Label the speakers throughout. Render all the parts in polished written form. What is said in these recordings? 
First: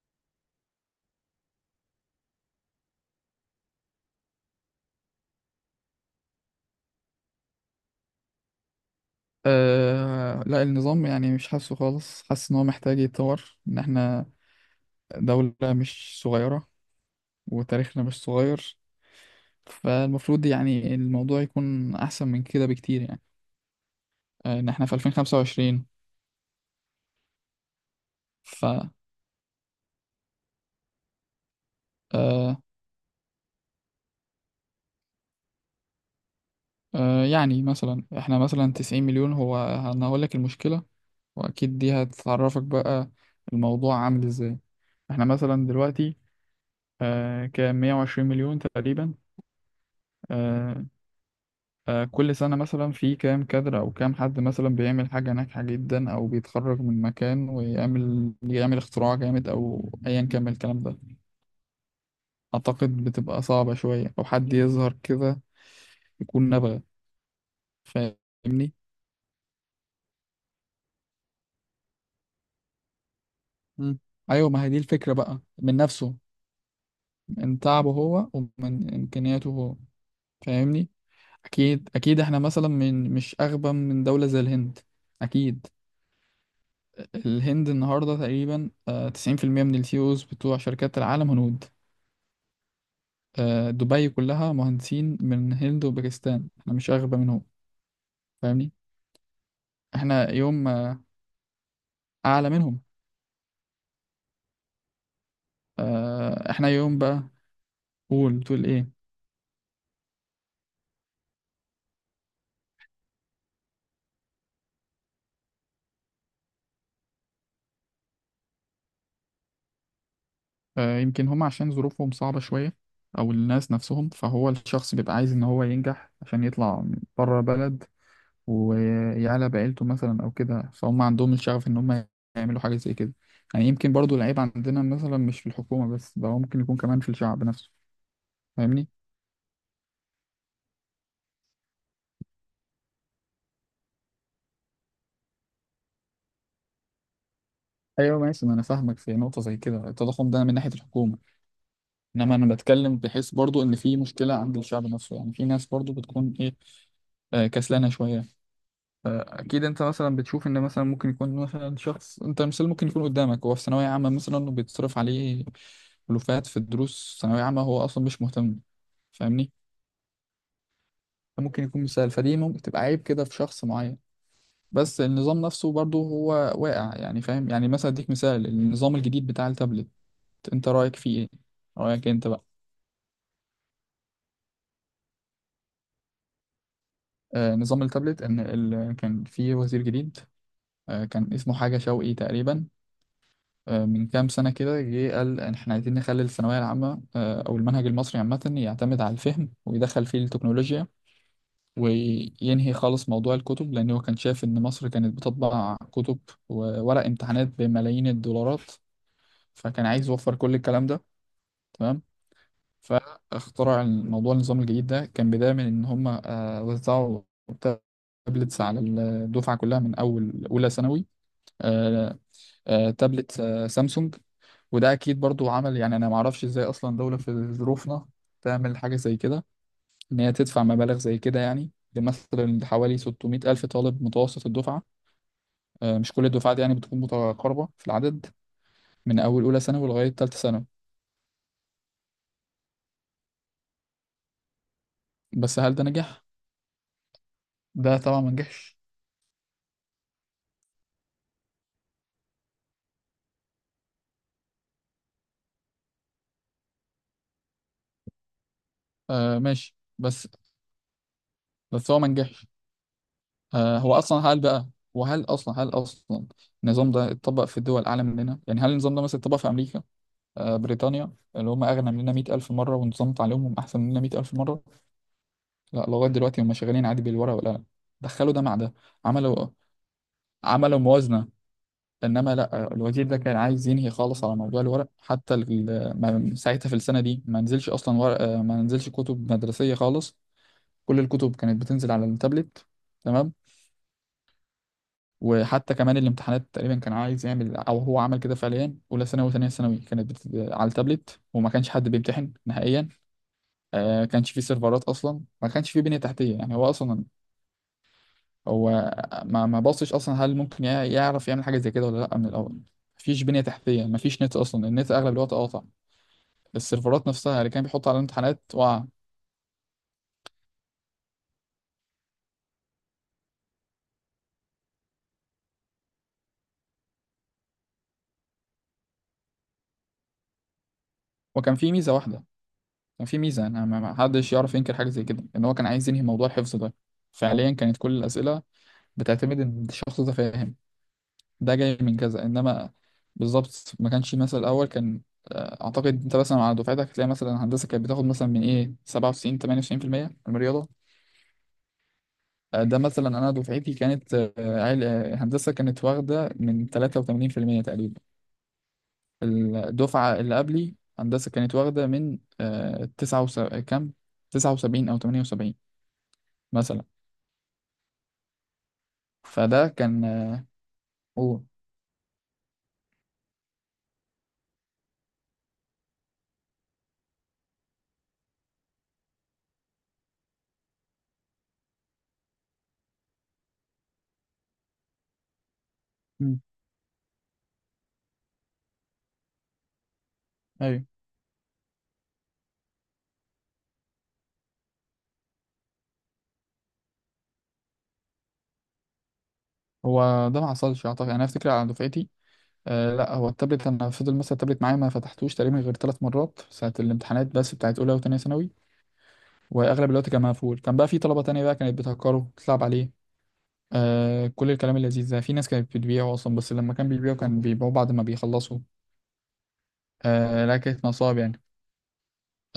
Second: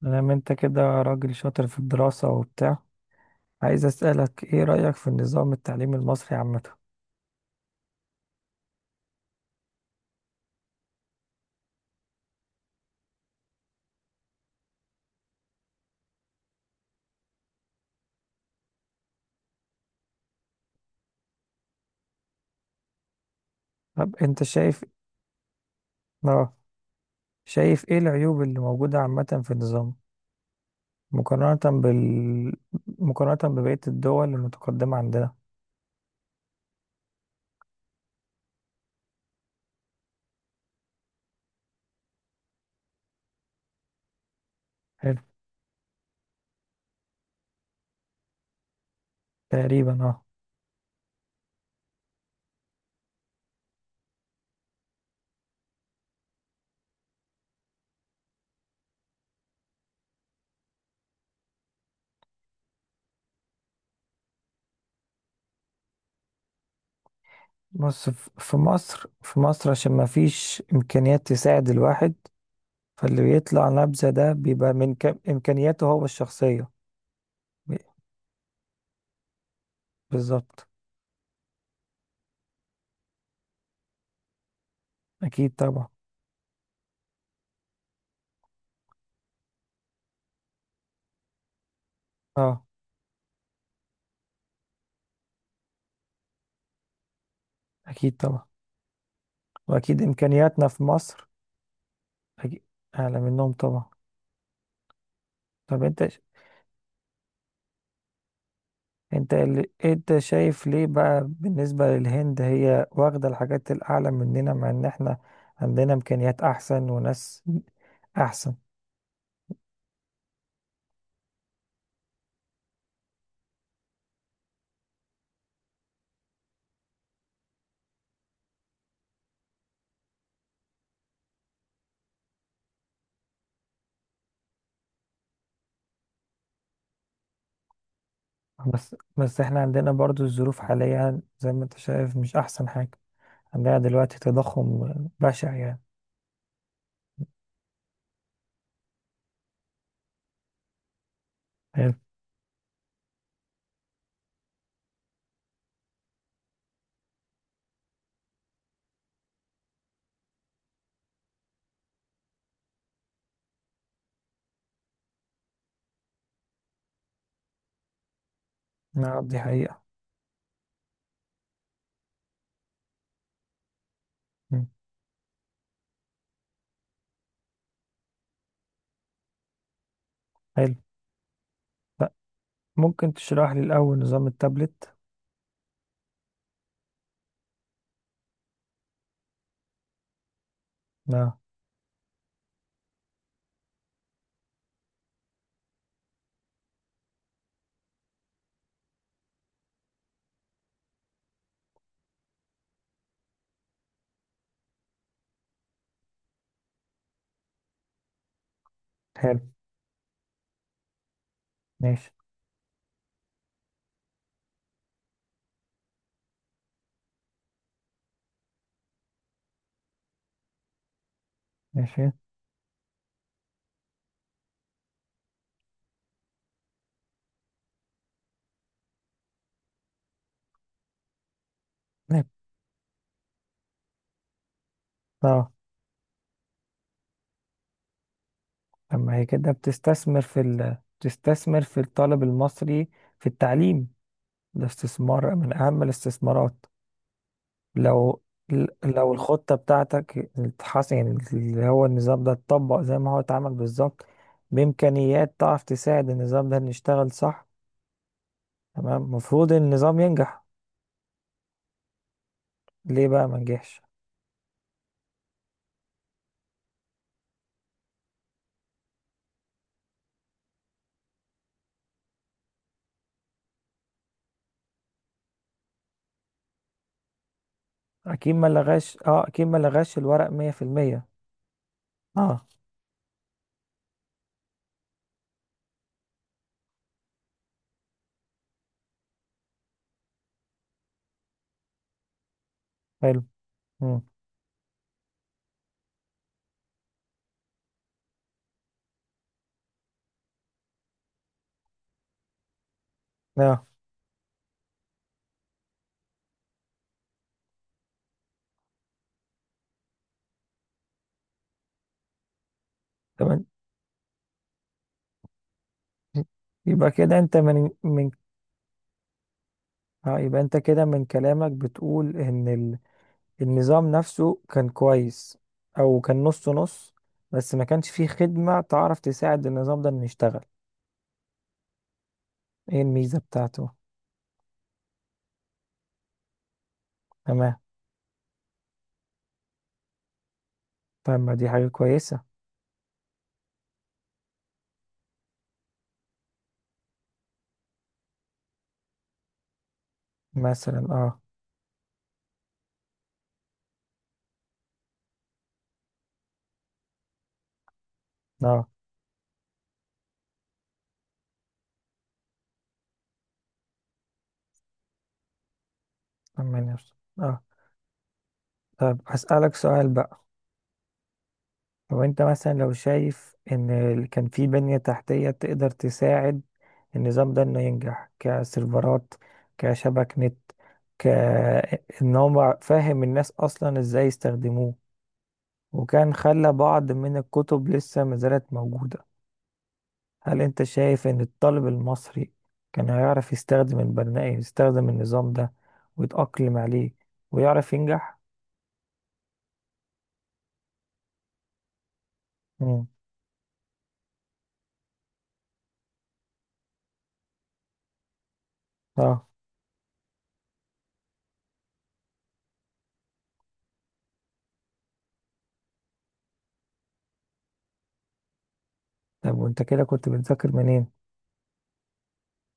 Speaker 1: مادام انت كده راجل شاطر في الدراسة وبتاع، عايز اسألك ايه رأيك في النظام التعليمي المصري عامة؟
Speaker 2: أه لا، النظام يعني مش حاسه خالص حاسس ان هو محتاج يتطور. ان احنا دولة مش صغيرة، وتاريخنا مش صغير. فالمفروض يعني الموضوع يكون احسن من كده بكتير يعني
Speaker 1: طب انت
Speaker 2: ان
Speaker 1: شايف.
Speaker 2: احنا في 2025.
Speaker 1: اه. شايف ايه العيوب اللي
Speaker 2: ف
Speaker 1: موجودة عامة في النظام، مقارنة بال
Speaker 2: آه،
Speaker 1: مقارنة ببقية الدول المتقدمة عندنا؟
Speaker 2: آه، يعني مثلا احنا مثلا 90 مليون، انا هقول لك المشكلة، واكيد دي هتعرفك بقى الموضوع عامل ازاي.
Speaker 1: حلو.
Speaker 2: احنا مثلا دلوقتي كام؟ 120 مليون تقريبا.
Speaker 1: تقريبا، اه.
Speaker 2: آه، كل سنة مثلا في كام كادر أو كام حد مثلا بيعمل حاجة ناجحة جدا أو بيتخرج من مكان ويعمل اختراع جامد أو أيا كان من الكلام ده. أعتقد بتبقى صعبة شوية أو حد يظهر كده يكون نابغة.
Speaker 1: بص. ف- في
Speaker 2: فاهمني؟
Speaker 1: مصر في مصر عشان ما فيش إمكانيات تساعد الواحد. فاللي بيطلع
Speaker 2: مم.
Speaker 1: نبذة ده
Speaker 2: أيوة، ما هي
Speaker 1: بيبقى
Speaker 2: دي
Speaker 1: من
Speaker 2: الفكرة بقى، من
Speaker 1: إمكانياته هو
Speaker 2: نفسه،
Speaker 1: الشخصية.
Speaker 2: من
Speaker 1: ب-
Speaker 2: تعبه هو ومن إمكانياته هو.
Speaker 1: بالظبط.
Speaker 2: فاهمني؟ أكيد أكيد إحنا مثلا من مش أغبى من دولة زي الهند،
Speaker 1: أكيد
Speaker 2: أكيد.
Speaker 1: طبعا.
Speaker 2: الهند النهاردة تقريبا 90% من السي اوز بتوع شركات العالم هنود.
Speaker 1: اه.
Speaker 2: دبي كلها مهندسين من الهند وباكستان، احنا مش أغبى منهم.
Speaker 1: أكيد طبعا.
Speaker 2: فاهمني.
Speaker 1: وأكيد
Speaker 2: احنا
Speaker 1: إمكانياتنا
Speaker 2: يوم
Speaker 1: في مصر
Speaker 2: أعلى
Speaker 1: أكيد
Speaker 2: منهم.
Speaker 1: أعلى منهم طبعا. طب
Speaker 2: احنا يوم بقى. قول، بتقول ايه؟
Speaker 1: أنت شايف ليه بقى بالنسبة للهند هي واخدة الحاجات الأعلى مننا مع إن إحنا عندنا إمكانيات أحسن وناس أحسن.
Speaker 2: يمكن هم عشان ظروفهم صعبة شوية، أو الناس نفسهم، فهو الشخص بيبقى عايز إن هو ينجح عشان يطلع بره بلد ويعلى بعيلته مثلا او كده. فهم عندهم الشغف ان هم يعملوا حاجه زي كده. يعني يمكن برضو العيب عندنا مثلا مش في الحكومه بس، ده هو ممكن يكون كمان في الشعب نفسه. فاهمني.
Speaker 1: بس احنا عندنا برضو الظروف حاليا زي ما انت شايف مش احسن حاجة. عندنا دلوقتي تضخم بشع يعني.
Speaker 2: ايوه ماشي، ما انا فاهمك في نقطه زي كده، التضخم ده من ناحيه الحكومه،
Speaker 1: حلو.
Speaker 2: انما انا بتكلم بحيث برضو ان في مشكله عند الشعب نفسه. يعني في ناس برضو بتكون ايه، كسلانه شويه. اكيد انت مثلا بتشوف ان مثلا ممكن يكون مثلا شخص، انت مثال، ممكن يكون قدامك هو في ثانويه عامه مثلا وبيتصرف عليه ألوفات في الدروس، ثانويه عامه هو اصلا مش مهتم.
Speaker 1: نعم، دي
Speaker 2: فاهمني.
Speaker 1: حقيقة.
Speaker 2: ممكن يكون مثال، فدي ممكن تبقى عيب كده في شخص معين.
Speaker 1: مم.
Speaker 2: بس النظام نفسه برضه هو واقع يعني. فاهم، يعني مثلا اديك مثال النظام الجديد بتاع التابلت، انت
Speaker 1: حلو.
Speaker 2: رأيك فيه ايه؟ رأيك
Speaker 1: لا.
Speaker 2: انت بقى.
Speaker 1: ممكن تشرح لي الأول نظام التابلت؟
Speaker 2: نظام التابلت، ان كان في وزير جديد كان
Speaker 1: اه.
Speaker 2: اسمه حاجة شوقي تقريبا، من كام سنة كده جه قال ان احنا عايزين نخلي الثانوية العامة او المنهج المصري عامة يعتمد على الفهم ويدخل فيه التكنولوجيا، وينهي خالص موضوع الكتب، لأن هو كان شايف إن مصر كانت بتطبع كتب وورق امتحانات بملايين الدولارات.
Speaker 1: حلو.
Speaker 2: فكان عايز يوفر كل الكلام ده. تمام.
Speaker 1: ماشي.
Speaker 2: فاخترع الموضوع. النظام الجديد ده كان بداية من إن هم وزعوا تابلتس على الدفعة كلها من أول أولى ثانوي.
Speaker 1: ماشي.
Speaker 2: آه، تابلت سامسونج. وده أكيد برضو عمل يعني، أنا معرفش إزاي أصلا دولة في ظروفنا تعمل حاجة زي كده، إن هي تدفع مبالغ زي كده يعني
Speaker 1: نعم.
Speaker 2: لمثلا حوالي 600 ألف طالب متوسط الدفعة.
Speaker 1: اه.
Speaker 2: مش كل الدفعات يعني بتكون متقاربة في العدد،
Speaker 1: لما
Speaker 2: من
Speaker 1: هي
Speaker 2: أول
Speaker 1: كده
Speaker 2: أولى ثانوي لغاية
Speaker 1: بتستثمر
Speaker 2: تالتة ثانوي.
Speaker 1: بتستثمر في الطالب المصري، في التعليم، ده استثمار من
Speaker 2: بس هل
Speaker 1: أهم
Speaker 2: ده نجح؟
Speaker 1: الاستثمارات.
Speaker 2: ده طبعا
Speaker 1: لو
Speaker 2: ما نجحش.
Speaker 1: لو الخطة بتاعتك اتحسن، يعني اللي هو النظام ده اتطبق زي ما هو اتعمل بالظبط، بإمكانيات تعرف تساعد النظام ده إن يشتغل صح، تمام، المفروض
Speaker 2: ماشي،
Speaker 1: النظام
Speaker 2: بس
Speaker 1: ينجح.
Speaker 2: هو ما نجحش.
Speaker 1: ليه بقى ما
Speaker 2: آه
Speaker 1: نجحش؟
Speaker 2: هو أصلا هل بقى وهل أصلا هل أصلا النظام ده اتطبق في الدول أعلى مننا؟ يعني هل النظام ده مثلا اتطبق في أمريكا؟ بريطانيا اللي هم أغنى مننا 100 ألف مرة ونظام تعليمهم أحسن مننا 100 ألف مرة؟ لا، لغاية دلوقتي هم شغالين عادي بالورقة والقلم، دخلوا
Speaker 1: أكيد
Speaker 2: ده
Speaker 1: ما
Speaker 2: مع ده،
Speaker 1: لغاش، اه، أكيد
Speaker 2: عملوا
Speaker 1: ما لغاش الورق مية في المية
Speaker 2: موازنة. إنما
Speaker 1: اه.
Speaker 2: لا، الوزير ده كان عايز ينهي خالص على موضوع الورق، حتى ساعتها في السنة دي ما نزلش أصلا ورق، ما نزلش كتب مدرسية خالص. كل الكتب كانت بتنزل على التابلت.
Speaker 1: حلو.
Speaker 2: تمام.
Speaker 1: مم.
Speaker 2: وحتى كمان الامتحانات تقريبا كان عايز يعمل، أو هو عمل كده فعليا. أولى ثانوي وثانية ثانوي كانت على التابلت، وما كانش حد بيمتحن نهائيا.
Speaker 1: اه.
Speaker 2: كانش فيه سيرفرات أصلا، ما كانش فيه بنية تحتية يعني. هو أصلا هو ما بصش اصلا هل ممكن يعرف يعمل حاجه زي كده ولا لا من الاول. مفيش بنيه
Speaker 1: تمام.
Speaker 2: تحتيه، مفيش نت اصلا، النت اغلب الوقت قاطع.
Speaker 1: يبقى
Speaker 2: السيرفرات
Speaker 1: كده انت
Speaker 2: نفسها اللي كان
Speaker 1: من
Speaker 2: بيحط على
Speaker 1: من
Speaker 2: الامتحانات وقع.
Speaker 1: اه يبقى انت كده من كلامك بتقول ان النظام نفسه كان كويس، او كان نص نص، بس ما كانش فيه خدمة تعرف تساعد النظام ده انه يشتغل.
Speaker 2: وكان في ميزه واحده.
Speaker 1: ايه
Speaker 2: كان
Speaker 1: الميزة
Speaker 2: في ميزه، انا
Speaker 1: بتاعته؟
Speaker 2: ما حدش يعرف ينكر حاجه زي كده، ان هو كان عايز ينهي موضوع الحفظ ده. فعليا
Speaker 1: تمام.
Speaker 2: كانت كل الاسئله بتعتمد ان الشخص ده فاهم،
Speaker 1: طب ما دي
Speaker 2: ده
Speaker 1: حاجة
Speaker 2: جاي من
Speaker 1: كويسة.
Speaker 2: كذا. انما بالظبط ما كانش مثلا. الاول كان اعتقد انت مثلا على دفعتك هتلاقي مثلا هندسه كانت بتاخد مثلا من ايه 97 98% من الرياضه.
Speaker 1: مثلا. اه.
Speaker 2: ده مثلا انا دفعتي كانت هندسه كانت واخده من 83% تقريبا.
Speaker 1: اه.
Speaker 2: الدفعه اللي قبلي هندسه كانت واخده من كام، 79 او 78
Speaker 1: تمام يا
Speaker 2: مثلا.
Speaker 1: أستاذ. اه. طب هسألك
Speaker 2: فده
Speaker 1: سؤال
Speaker 2: كان
Speaker 1: بقى.
Speaker 2: قول.
Speaker 1: لو انت مثلا لو شايف ان كان في بنية تحتية تقدر تساعد النظام ده انه ينجح، كسيرفرات، كشبك نت، كان هو فاهم الناس اصلا ازاي يستخدموه، وكان
Speaker 2: مم.
Speaker 1: خلى بعض من الكتب لسه ما زالت موجودة، هل أنت
Speaker 2: ايوه،
Speaker 1: شايف إن الطالب المصري كان هيعرف يستخدم البرنامج يستخدم النظام ده ويتأقلم عليه ويعرف ينجح؟
Speaker 2: هو ده ما حصلش اعتقد، يعني انا افتكر على دفعتي.
Speaker 1: مم.
Speaker 2: لا، هو التابلت، انا فضل مثلا التابلت معايا ما فتحتوش تقريبا غير ثلاث مرات، ساعه الامتحانات بس، بتاعت اولى وثانيه ثانوي.
Speaker 1: اه.
Speaker 2: واغلب الوقت كان مقفول. كان بقى في طلبه تانية بقى كانت بتهكره تلعب عليه كل الكلام اللذيذ ده. في ناس كانت بتبيعه أصلا، بس لما كان بيبيعه كان بيبيعوه بعد ما بيخلصوا.
Speaker 1: طب وأنت كده كنت بتذاكر
Speaker 2: لا، كانت
Speaker 1: منين؟
Speaker 2: نصاب يعني.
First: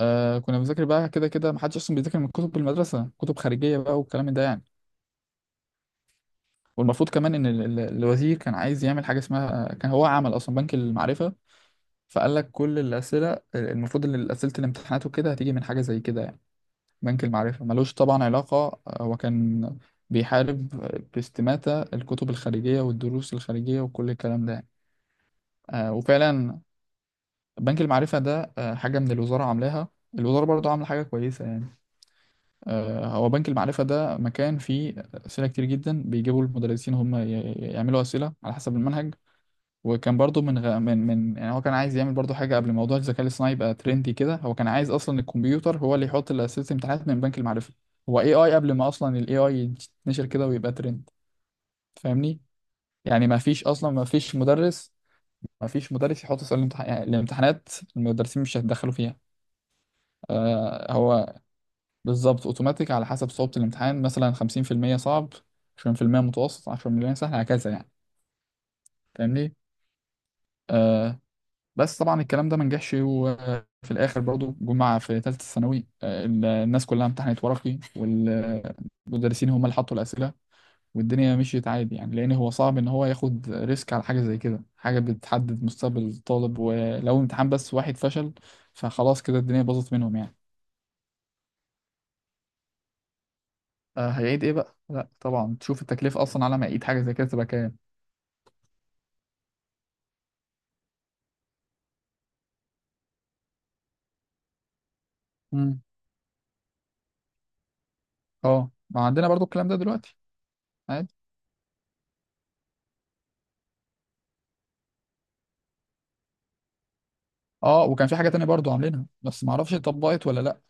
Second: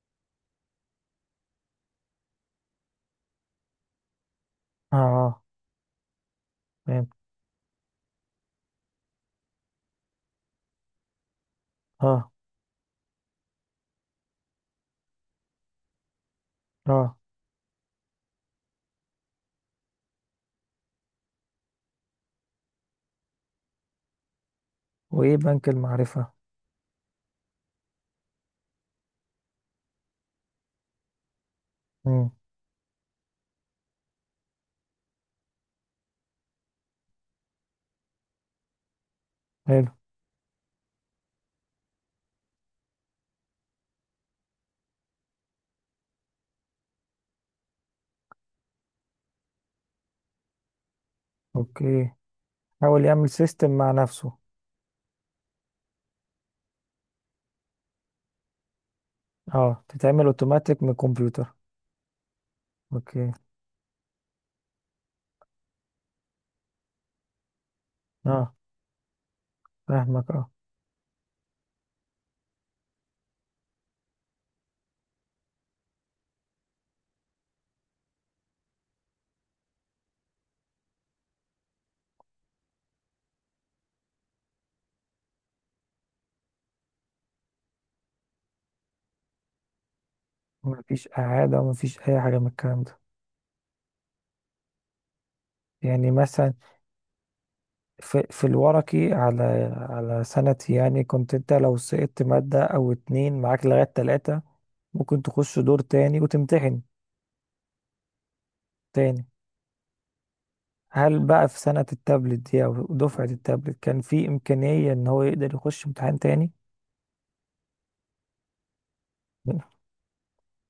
Speaker 2: كنا بنذاكر بقى كده كده، محدش أصلا بيذاكر من كتب المدرسة، كتب خارجية بقى والكلام ده يعني.
Speaker 1: اه. اه. فهمت.
Speaker 2: والمفروض كمان إن الوزير كان عايز يعمل حاجة اسمها، كان هو عمل أصلا بنك المعرفة.
Speaker 1: اه.
Speaker 2: فقال لك كل الأسئلة المفروض إن أسئلة الامتحانات وكده هتيجي من حاجة زي كده يعني.
Speaker 1: اه.
Speaker 2: بنك المعرفة ملوش طبعا علاقة. هو كان بيحارب باستماتة الكتب الخارجية والدروس الخارجية وكل الكلام ده يعني.
Speaker 1: وإيه بنك المعرفة؟
Speaker 2: وفعلا بنك المعرفة ده حاجة من الوزارة عاملاها، الوزارة برضو عاملة حاجة كويسة يعني.
Speaker 1: مم.
Speaker 2: هو بنك المعرفة ده مكان فيه أسئلة كتير جدا، بيجيبوا المدرسين هم يعملوا أسئلة على حسب المنهج.
Speaker 1: حلو.
Speaker 2: وكان برضو من غ... من من يعني، هو كان عايز يعمل برضو حاجة قبل موضوع الذكاء الاصطناعي يبقى ترندي كده. هو كان عايز أصلا الكمبيوتر هو اللي يحط أسئلة الامتحانات من بنك المعرفة، هو اي اي، قبل ما أصلا الاي اي يتنشر كده ويبقى ترند.
Speaker 1: أوكي.
Speaker 2: فاهمني.
Speaker 1: حاول
Speaker 2: يعني
Speaker 1: يعمل سيستم مع نفسه.
Speaker 2: ما فيش مدرس يحط أسئلة يعني الامتحانات. المدرسين مش هيتدخلوا فيها.
Speaker 1: اه، تتعمل اوتوماتيك من
Speaker 2: هو
Speaker 1: الكمبيوتر.
Speaker 2: بالظبط اوتوماتيك، على حسب
Speaker 1: اوكي.
Speaker 2: صعوبة الامتحان مثلا 50% صعب 20% متوسط 10% سهل هكذا يعني.
Speaker 1: اه.
Speaker 2: فاهمني.
Speaker 1: فاهمك. اه.
Speaker 2: آه. بس طبعا الكلام ده ما نجحش، وفي الاخر برضو جمعة في ثالثة ثانوي الناس كلها امتحنت ورقي والمدرسين هم اللي حطوا الأسئلة، والدنيا مشيت عادي يعني. لأن هو صعب إن هو ياخد ريسك على حاجة زي كده، حاجة بتحدد مستقبل الطالب، ولو امتحان بس واحد فشل فخلاص كده الدنيا باظت منهم يعني.
Speaker 1: مفيش إعادة ومفيش أي حاجة من الكلام ده؟
Speaker 2: هيعيد ايه بقى؟ لا طبعا، تشوف
Speaker 1: يعني
Speaker 2: التكلفه اصلا
Speaker 1: مثلا
Speaker 2: على ما يعيد حاجه زي كده تبقى كام.
Speaker 1: في الورقي، على سنتي يعني كنت انت لو سقطت مادة او اتنين معاك لغاية تلاتة، ممكن تخش دور
Speaker 2: مم.
Speaker 1: تاني وتمتحن
Speaker 2: اه، ما
Speaker 1: تاني.
Speaker 2: عندنا برضو الكلام ده دلوقتي عادي.
Speaker 1: هل بقى في سنة التابلت دي او دفعة التابلت كان في امكانية ان هو يقدر يخش امتحان تاني؟
Speaker 2: اه، وكان في حاجه تانية برضو عاملينها بس ما اعرفش اتطبقت ولا لا.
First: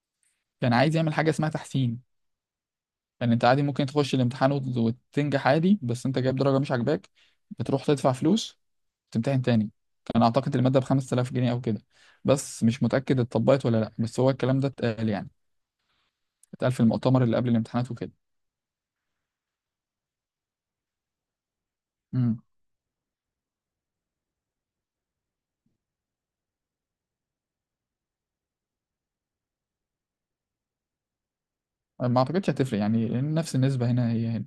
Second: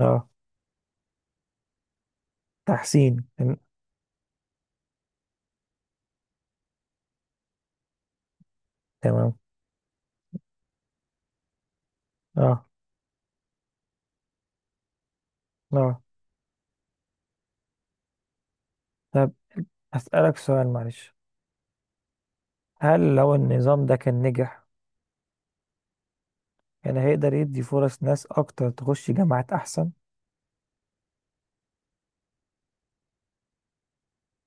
Speaker 1: اه.
Speaker 2: كان عايز يعمل حاجه اسمها تحسين.
Speaker 1: تحسين.
Speaker 2: يعني انت عادي ممكن تخش الامتحان وتنجح عادي، بس انت جايب درجه مش عاجباك بتروح تدفع فلوس،
Speaker 1: تمام.
Speaker 2: تمتحن تاني. كان اعتقد الماده ب 5000 جنيه او كده، بس
Speaker 1: اه.
Speaker 2: مش متاكد اتطبقت ولا لا، بس هو الكلام ده اتقال يعني،
Speaker 1: اه.
Speaker 2: اتقال في المؤتمر اللي قبل الامتحانات وكده.
Speaker 1: طب اسألك سؤال معلش. هل لو النظام ده كان نجح كان هيقدر يدي فرص ناس اكتر تخش جامعات احسن؟
Speaker 2: ما اعتقدش هتفرق يعني، لان نفس النسبه هنا هي هنا.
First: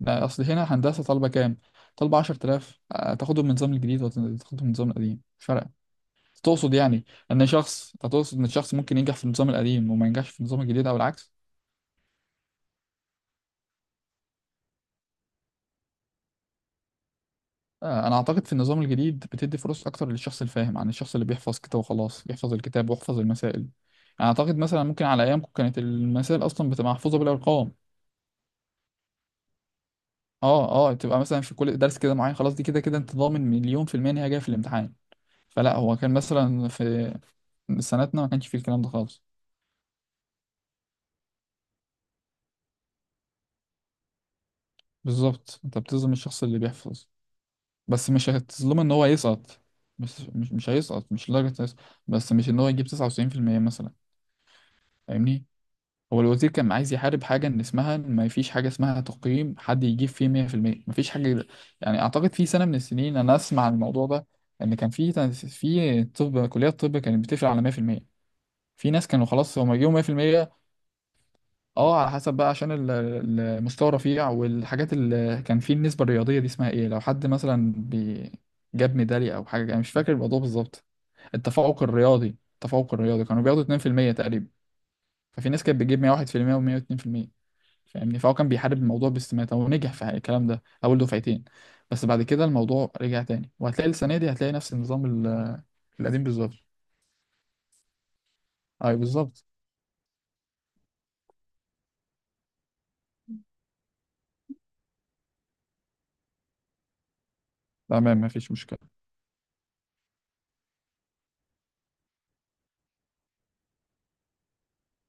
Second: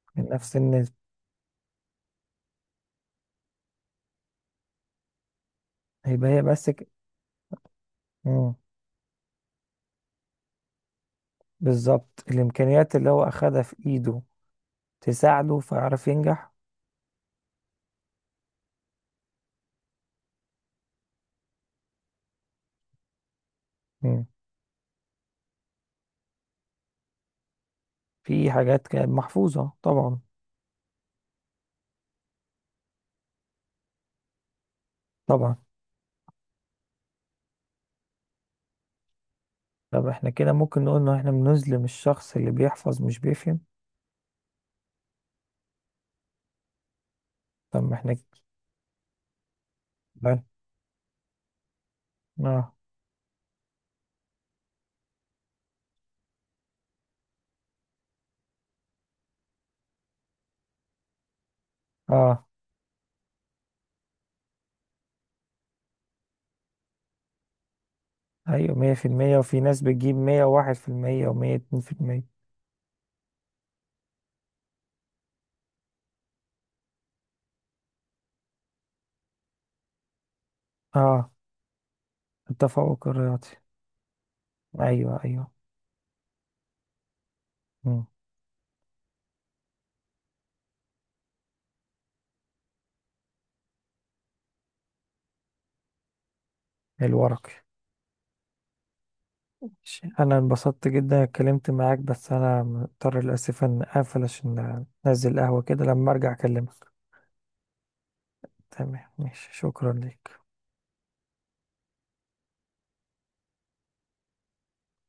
Speaker 2: لا،
Speaker 1: من
Speaker 2: اصل
Speaker 1: نفس
Speaker 2: هنا
Speaker 1: النسبة.
Speaker 2: هندسه طالبه كام؟ طالبه 10,000. تاخدهم من النظام الجديد ولا تاخدهم من النظام القديم، مش فارقه.
Speaker 1: هيبقى هي بس
Speaker 2: تقصد
Speaker 1: ك...
Speaker 2: يعني ان شخص، تقصد ان
Speaker 1: مم.
Speaker 2: الشخص ممكن ينجح في النظام القديم وما ينجحش في النظام الجديد او العكس؟
Speaker 1: بالظبط، الإمكانيات اللي هو أخدها في إيده تساعده فيعرف ينجح.
Speaker 2: انا اعتقد في النظام الجديد بتدي فرص اكتر للشخص الفاهم عن الشخص اللي بيحفظ كده وخلاص، يحفظ الكتاب ويحفظ المسائل.
Speaker 1: مم.
Speaker 2: يعني اعتقد مثلا ممكن على ايامكم كانت المسائل اصلا بتبقى محفوظه بالارقام.
Speaker 1: في حاجات كانت محفوظة طبعا.
Speaker 2: اه اه، تبقى مثلا في كل درس كده معين خلاص، دي كده كده انت ضامن مليون في المية ان هي جايه في الامتحان.
Speaker 1: طبعا.
Speaker 2: فلا، هو كان مثلا في سنتنا ما كانش فيه الكلام ده خالص.
Speaker 1: طب احنا كده ممكن نقول إن احنا بنظلم الشخص اللي بيحفظ مش بيفهم؟
Speaker 2: بالظبط، انت بتظلم الشخص اللي بيحفظ،
Speaker 1: طب ما
Speaker 2: بس
Speaker 1: احنا
Speaker 2: مش هتظلمه ان هو يسقط. بس
Speaker 1: اه،
Speaker 2: مش هيسقط، مش لدرجة يسقط، بس مش ان هو
Speaker 1: اه،
Speaker 2: يجيب 99% مثلا. فاهمني. هو الوزير كان عايز يحارب حاجة ان اسمها إن ما فيش حاجة اسمها تقييم حد يجيب فيه 100%، ما فيش حاجة. يعني اعتقد
Speaker 1: آه.
Speaker 2: في سنة من السنين انا اسمع عن الموضوع ده، ان كان في طب، كليات طب كانت بتقفل على 100% في المية،
Speaker 1: أيوة،
Speaker 2: في
Speaker 1: مية في
Speaker 2: ناس كانوا
Speaker 1: المية
Speaker 2: خلاص
Speaker 1: وفي
Speaker 2: هما
Speaker 1: ناس
Speaker 2: جيبوا
Speaker 1: بتجيب مية
Speaker 2: 100%.
Speaker 1: وواحد في المية ومية اتنين في
Speaker 2: اه، على
Speaker 1: المية.
Speaker 2: حسب بقى عشان المستوى رفيع. والحاجات اللي كان فيه، النسبة الرياضية دي اسمها ايه، لو حد مثلا جاب ميدالية او حاجة، انا مش فاكر الموضوع بالظبط.
Speaker 1: اه.
Speaker 2: التفوق
Speaker 1: التفوق
Speaker 2: الرياضي كانوا
Speaker 1: الرياضي.
Speaker 2: بياخدوا 2% تقريبا.
Speaker 1: أيوة،
Speaker 2: ففي
Speaker 1: أيوة.
Speaker 2: ناس كانت بتجيب 101% و102%.
Speaker 1: مم.
Speaker 2: فاهمني. فهو كان بيحارب الموضوع باستماتة ونجح في الكلام ده اول دفعتين، بس بعد كده الموضوع رجع تاني، وهتلاقي السنة دي هتلاقي نفس النظام القديم بالظبط.
Speaker 1: الورقي.
Speaker 2: ايوه بالظبط.
Speaker 1: ماشي. انا انبسطت جدا اتكلمت معاك، بس انا مضطر للاسف ان اقفل عشان انزل قهوة كده، لما ارجع اكلمك.
Speaker 2: تمام، مفيش مشكلة.
Speaker 1: تمام. ماشي. شكرا ليك.